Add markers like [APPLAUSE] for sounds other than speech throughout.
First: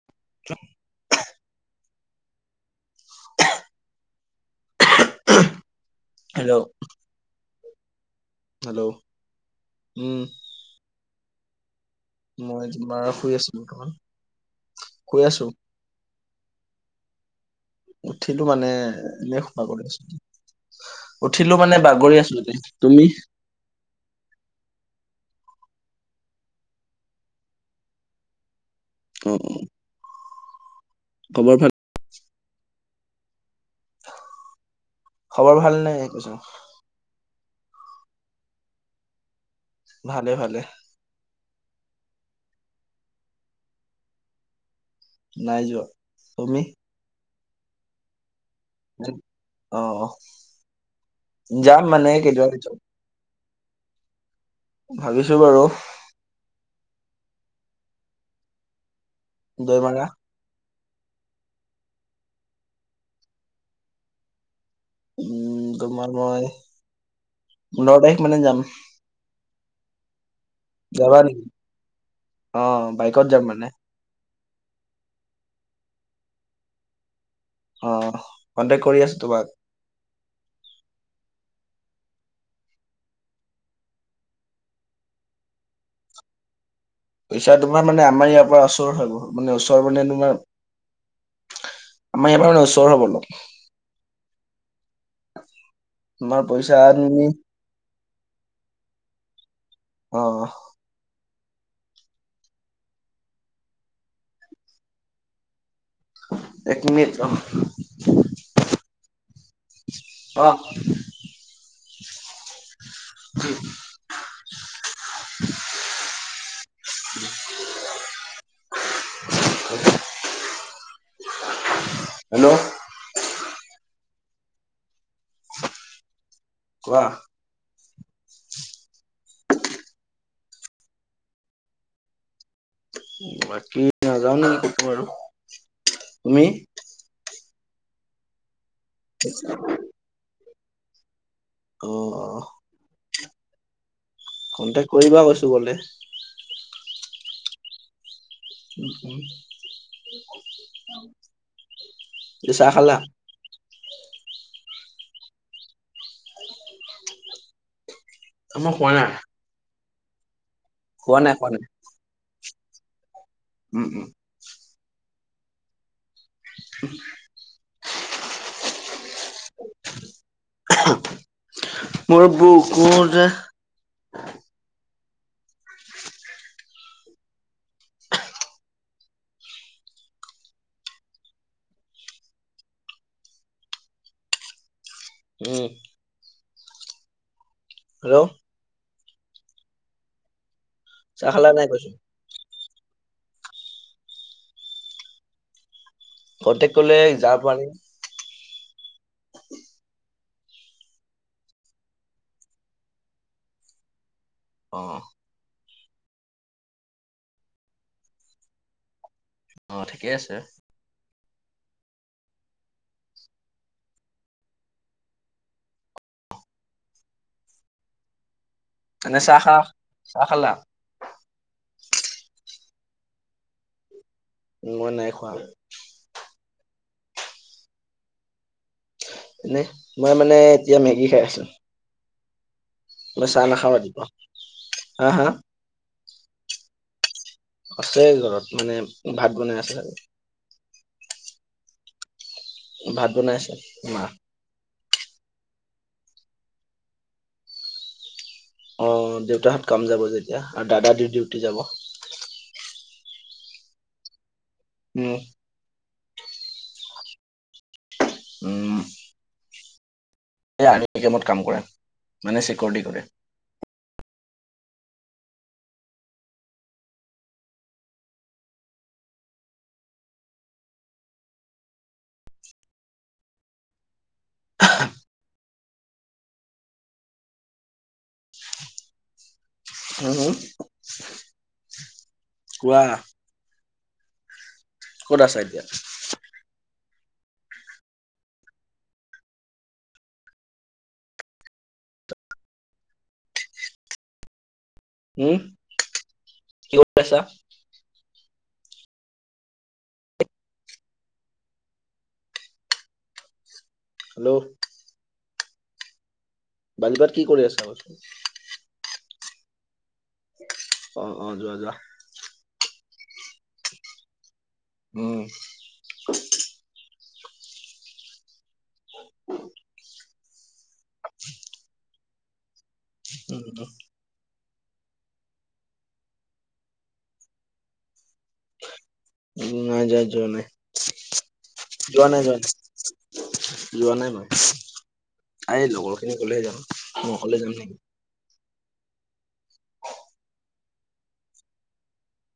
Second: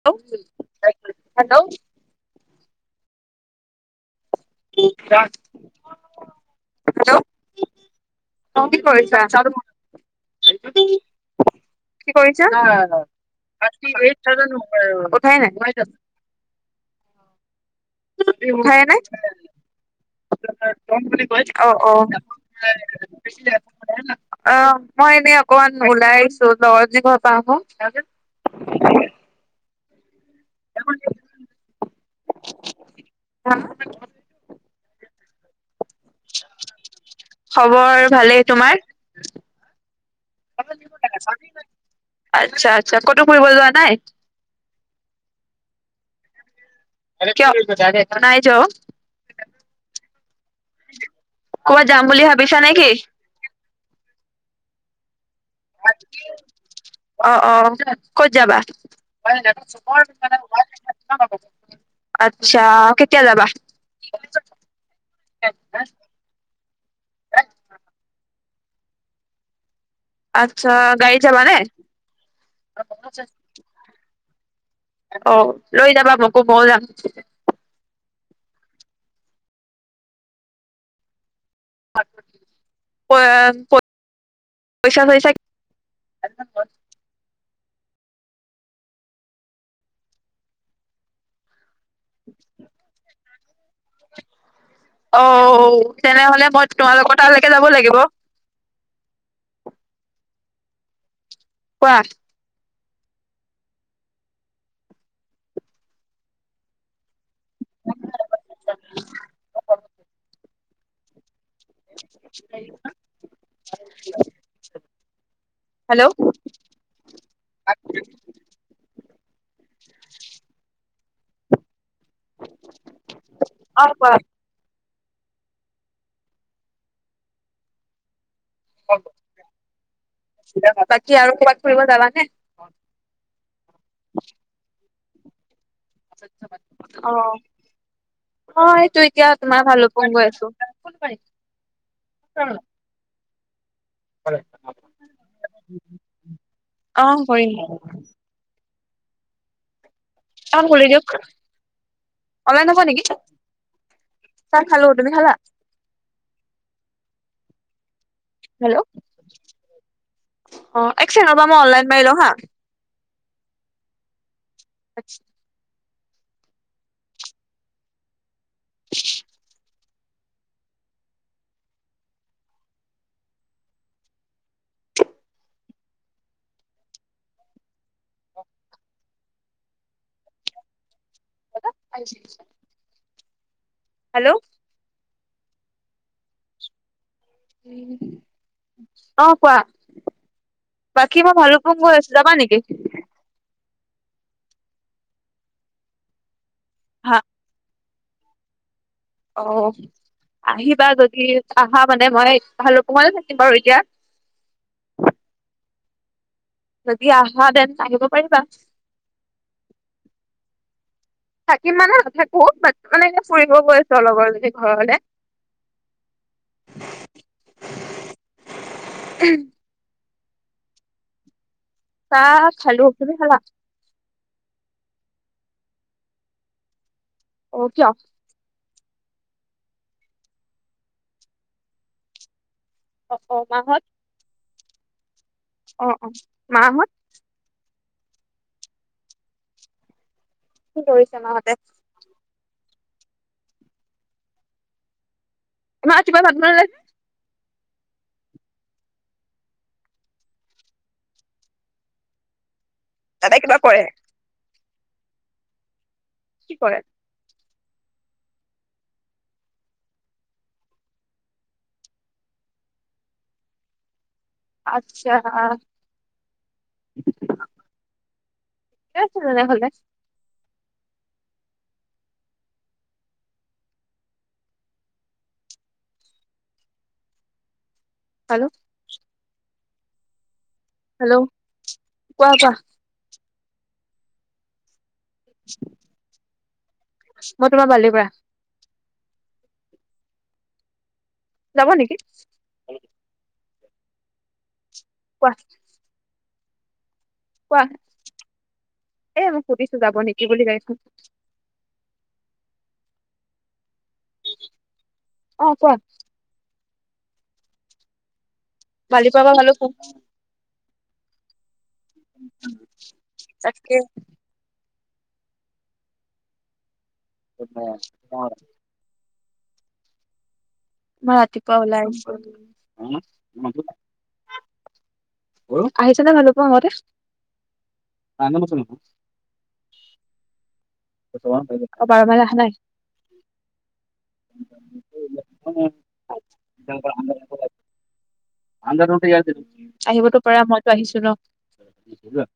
ল্লো', hello, [UNINTELLIGIBLE] [UNINTELLIGIBLE] hello hello, [UNINTELLIGIBLE] অঁ কি hello কৰিছা? উম কি কৰিছা? মই তোমাৰ শুই আছো বৰ্তমান [UNINTELLIGIBLE] শুই উঠাই আছো নাই? উঠিলো মানে এনে খোৱা কৰি আছো। কম বুলি কৈ উঠিলো [UNINTELLIGIBLE] মানে অ', বাগৰি আছো এনে তুমি অ',। অ', মই এনেই অকমান ওলাই আহিছো দৰজি ঘৰ পা আহো। [INAUDIBLE] উম- উম। খবৰ ভাল? অ [UNINTELLIGIBLE] খবৰ ভাল নাই একৈছোন। খবৰ ভালেই, তোমাৰ? ভালে ভালে সেইটো চাবি ইমান আচ্ছা- আচ্ছা ক'তো ফুৰিব যোৱা নাই? নাই যোৱা তুমি? কিয় নাই যোৱা অ'? যা অহ অ ক'ৰবাত যাম মানে বুলি কেইদিনমান ভাবিছা নে পিছত কি? ভাবিছো বাৰু। অ অ ক'ত যাবা? দৈমাৰা আচ্ছা কেতিয়া যাবা? উম, তোমাৰ মই পোন্ধৰ তাৰিখ মানে যাম। আচ্ছা গাড়ীত যাবা নে অ বাইকত যাম মানে অ লৈ যাবা মোকো মইয়ো যাম অ কণ্টেক্ট কৰি আছো তোমাক প পইচা চইচা পইছা তোমাৰ মানে আমাৰ ইয়াৰ পৰা ওচৰ হয় বহুত মানে ওচৰ মানে তোমাৰ আমাৰ ইয়াপা মানে ওচৰ হ'ব অলপ অ তোমাৰ তেনেহলে মই পইচা তোমালোকৰ তুমি তালৈকে যাব লাগিব অ কোৱা এক মিনিট ৰ অ হেৰিপা উম হেল্ল' [UNINTELLIGIBLE] হেল্ল' অ কোৱা কোৱা অ বাকি আৰু ক'ৰবাত ফুৰিব যাবানে বাকী নাযাও নেকি কতো আৰু তুমি অ অ এইটো এতিয়া তোমাৰ ভাল মই গৈ আছো অ কণ্টেক কৰিবা কৈছো গলে অ কৰিম অ', খুলি দিয়ক উ অনলাইন চাহ হ'ব খালা নেকি চাহ খালো তুমি খালা মই হেল্ল' খোৱা নাই অ খোৱা একচেকেণ্ড নাই ৰবা খোৱা মই নাই অনলাইন মাৰি লও হা উম উম আচ্ছা উ [UNINTELLIGIBLE] ওহো মোৰ বুকুৰে এহ [UNINTELLIGIBLE] হেল্ল' উম হেল্ল' অ কোৱা বাকী চাহ মই খালা নাই ভালোকপোং কৈছো গৈ আছো যাবা নেকি কণ্টেক কৰিলে হা যাব পাৰিম অ আহিবা যদি আহা মানে মই ভালোক পোঙতে থাকিম বাৰু এতিয়া। অ, যদি আহা তেন্তে আহিব পাৰিবা। অ ঠিকেই আছে। থাকিম মানে নাথাকো বাট মানে এনে ফুৰিব গৈছো লগৰ জনীৰ ঘৰলে। [INAUDIBLE] আ চাহ খাহ চাহ খলা। চাহ খালো তুমি খালা। মই নাই খোৱা। অ কিয়। এনেই মই মানে এতিয়া মেগী খাই আছো। অ মই অ চাহ নাখাও মাহত ৰাতিপুৱা হা হা। অ অ মাহত। আছে ঘৰত মানে ভাত বনাই আছে চাগে। কি কৰিছে মাহঁতে। ভাত বনাই আছে মাহ, ইমান ৰাতিপুৱাই ভাত বনালে, অ দেউতাহঁত কাম যাব যে এতিয়া আৰু দাদা দি ডিউটি যাব। দাদাই কিবা কৰে। উম, কি কৰে। উম এই আৰ্মি কেমত কাম কৰে মানে চিকিউৰিটি কৰে। আচ্ছা আ, ঠিকে আছে তেনে হলে। হেল্ল', হেল্ল, হেল্ল' কোৱা কোৱা। ক'ত আছা এতিয়া। মই তোমাৰ বালিৰ পৰা। যাব নেকি। কোৱা উম কত পইচা। কোৱা এ মই সুধিছো যাব নেকি বুলি গাঢ়ী খন। হেল্ল', অ কোৱা। বালিপাৰাত কি কৰি আছা কৈছো। বালিপাৰা পৰা ভালোক পোঙ। অ অ যোৱা যোৱা। তাকে। উম, [UNINTELLIGIBLE] [UNINTELLIGIBLE] ইমান ৰাতিপুৱা উলাই আহিছো আজি। উম, আহিছে নে ভালোক পোঙ আগতে। [UNINTELLIGIBLE] উ নাই যোৱা যোৱা নাই। অ বাৰ মানে অহা নাই। যোৱা নাই মই আৰে লগৰ খিনি গলেহে যাম মই অকলে যাম নেকি। [UNINTELLIGIBLE] আহিবতো পাৰা মইতো আহিছো ন।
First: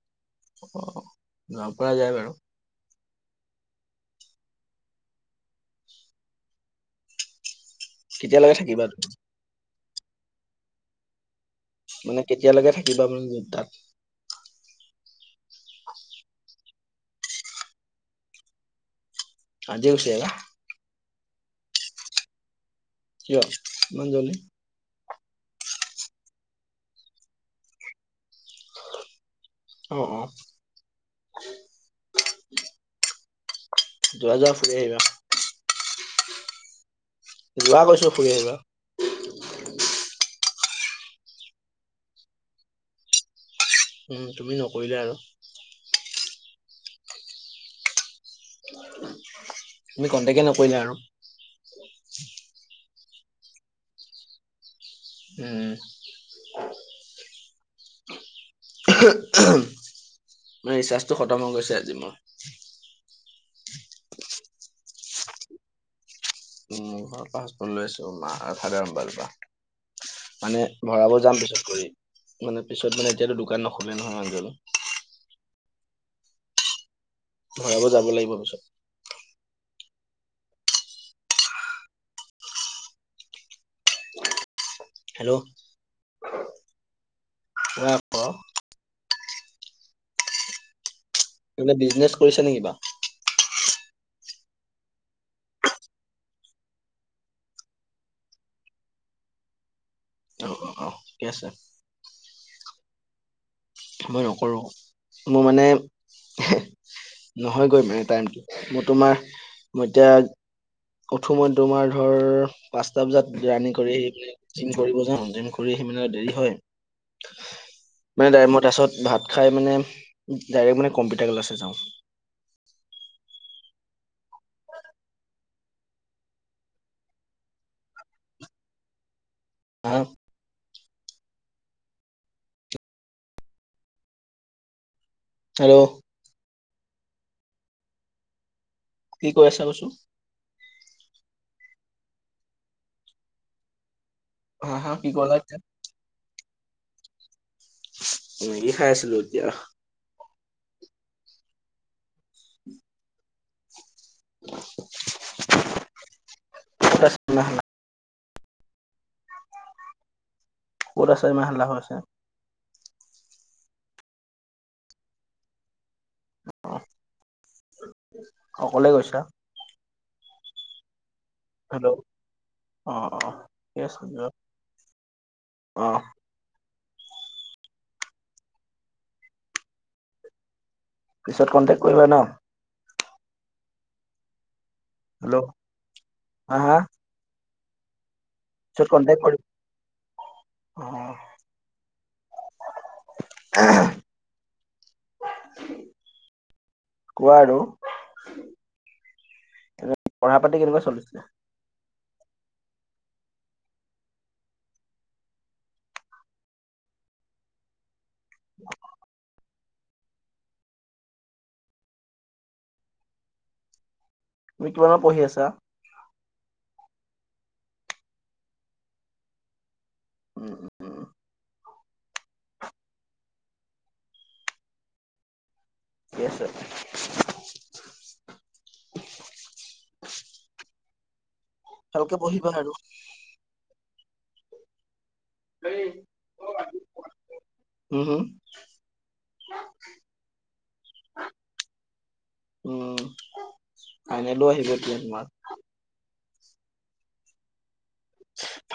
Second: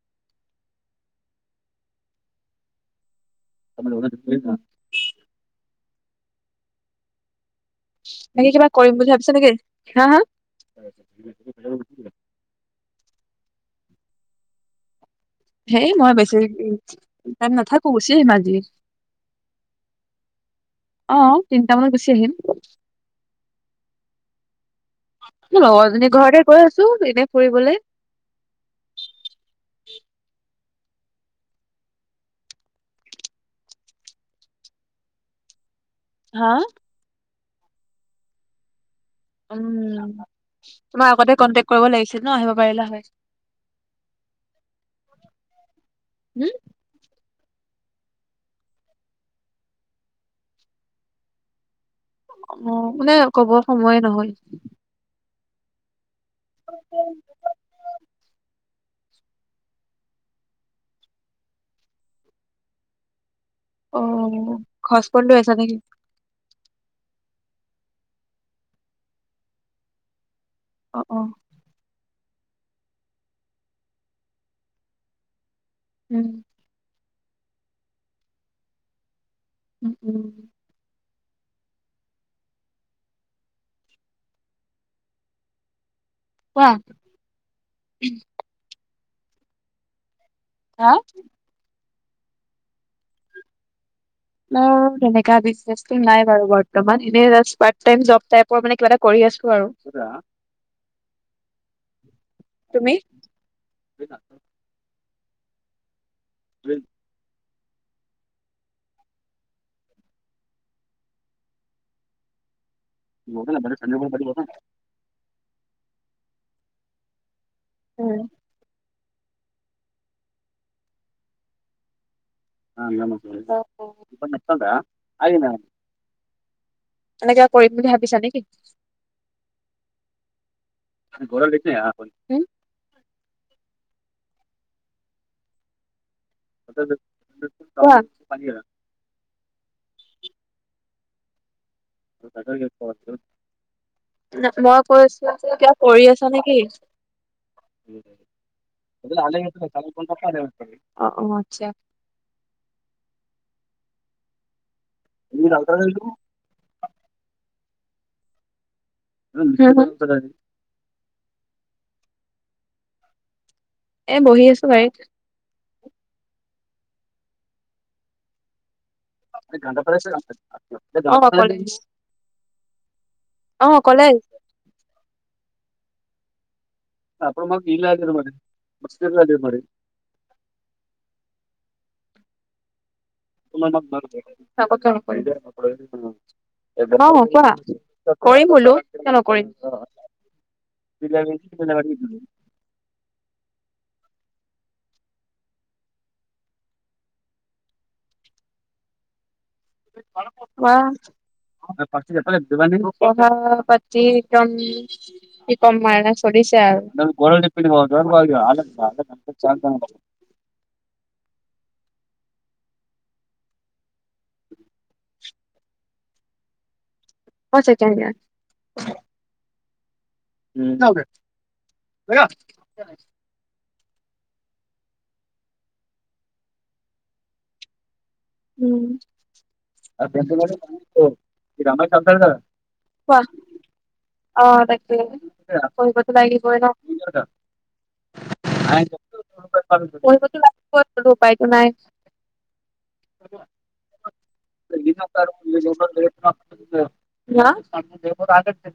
অ, গোৱালপাৰা যায় বাৰু। [UNINTELLIGIBLE] বাকি কেতিয়ালৈকে কিবা থাকিবা কৰিম তুমি বুলি ভাবিছা নেকি হা- হা মানে কেতিয়ালৈকে থাকিবা মান তাত? হেই মই বেছি [UNINTELLIGIBLE] টাইম নাথাকো গুচি আহিম আজি। আজি গুচি আহিবা? অ, তিনটা মানত গুচি আহিম। কিয় ইমান জল্দি? মোৰ লগৰজনীৰ ঘৰতহে গৈ আছো এনে ফুৰিবলে। অ', অ', যোৱা- যোৱা ফুৰি আহিবা। হা? যোৱা কৈছো ফুৰি আহিবা। উম, তোমাক আগতে কণ্টেক্ট কৰিব লাগিছিল ন' আহিব পাৰিলা হয়। উম, তুমি নকৰিলা আৰু। উম? তুমি কন্টেকে নকৰিলা আৰু। অ, মানে ক'ব সময়ে নহয়। উম, [UNINTELLIGIBLE] [UNINTELLIGIBLE] মানে ৰিচাৰ্জটো খতম হৈ গৈছে আজি মোৰ। অ, ঘচপট লৈ আছা নেকি? উম, ঘৰৰ পাছ [UNINTELLIGIBLE] লৈ আছো মা ফাদাৰৰ মবাইলৰ পৰা মানে অ ভৰাব অ যাম পিছত কৰি মানে পিছত মানে এতিয়াতো দোকান নোখোলে নহয় মানুহজনে। হম। ভৰাব যাব লাগিব পিছত। উম - উম হেল্ল', কোৱা কোৱা আকৌ? হা? টোহনে বিজনেছ কৰিছ নেকি কিবা? ন' তেনেকা বিজনেছটো নাই বাৰু বৰ্তমান এনে জাষ্ট পাৰ্টটাইম জব টাইপৰ মানে কিবা এটা কৰি আছো আৰু। [UNINTELLIGIBLE] অ', অ', অ', ঠিকে আছে। তুমি? মই নকৰোঁ মোৰ মানে [UNINTELLIGIBLE] নহয় গৈ মানে টাইমটো মই তোমাৰ মই এতিয়া উঠো মই তোমাৰ ধৰ পাঁচটা বজাত ৰানিং কৰি আহি পেলাই জিম কৰিব যাও জিম কৰি আহি মানে দেৰি হয় উম মানে টাইম তাছত ভাত খাই মানে ডাইৰেক্ট মানে কম্পিউটাৰ ক্লাছে যাওঁ। [UNINTELLIGIBLE] এনেকে কৰিম বুলি ভাবিছা নেকি? আহ তুমি গৰলেইকে আহা কৰিম উম। হেল্ল', [UNINTELLIGIBLE] কোৱা? কি কৈ আছা কচো [UNINTELLIGIBLE] মই হা হা কৈ কি আঁছো ক'লা যে এতিয়া? কিবা কৰি আছা নেকি? মেগী খাই আছিলো এতিয়া। অ', অ', আচ্ছা। [INAUDIBLE] [UNINTELLIGIBLE] [UNINTELLIGIBLE] [UNINTELLIGIBLE] ক'ত আছা ইমান হাল্লা হৈ আছে? এ বহি আছো গাড়ীত। অ অকলে গৈছা? [UNINTELLIGIBLE] অ কলেজ, হেল্ল' অ' অ ঠিকে আছে অকলে যোৱা। আহিছো। অ। [UNINTELLIGIBLE] পিছত কণ্টেক্ট কৰিবা ন? হেল্ল' হা হা [UNINTELLIGIBLE] অ কোৱা। [UNINTELLIGIBLE] কৰিম বোলো পিছত কিয় কন্টেক্ট কৰিম। নকৰিম? অ' [UNINTELLIGIBLE] [UNINTELLIGIBLE] কোৱা আৰু? পঢ়া পাতি কোৱা। কেনেকুৱা [UNINTELLIGIBLE] চলিছে? কথা পাতি একদম কি কম মই এনে চলিছে আৰু। [UNINTELLIGIBLE] তুমি কিমানত পঢ়ি আছা? মই ছেকেণ্ড ইয়াৰ। উম উ উম [UNINTELLIGIBLE] কি আছে? উম। [UNINTELLIGIBLE] [UNINTELLIGIBLE] ভালকে কোৱা, পঢ়িবা আৰু অ তাকে। [UNINTELLIGIBLE] পঢ়িবটো লাগিবই ন। উম হম [UNINTELLIGIBLE] পঢ়িবটো লাগিবই বোলো উপায়টো নাই। অ ফাইনেলো আহিব এতিয়া তোমাৰ। [UNINTELLIGIBLE] য়া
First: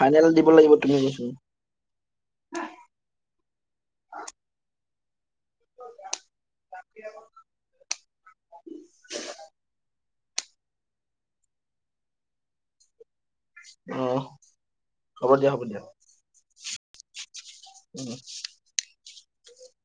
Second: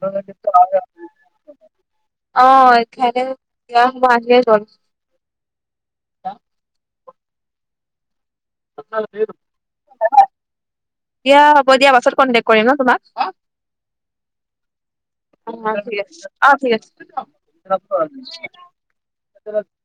ফাইনেল দিব লাগিব তুমি কৈছো অ [UNINTELLIGIBLE] গ'ল। [UNINTELLIGIBLE] [UNINTELLIGIBLE] দিয়া হ'ব দিয়া পাছত কন্টেক কৰিম ন তোমাক? [UNINTELLIGIBLE] অ হ'ব অ দিয়া হ'ব দিয়া ঠিক আছে, আহ ঠিক আছে। উম [UNINTELLIGIBLE]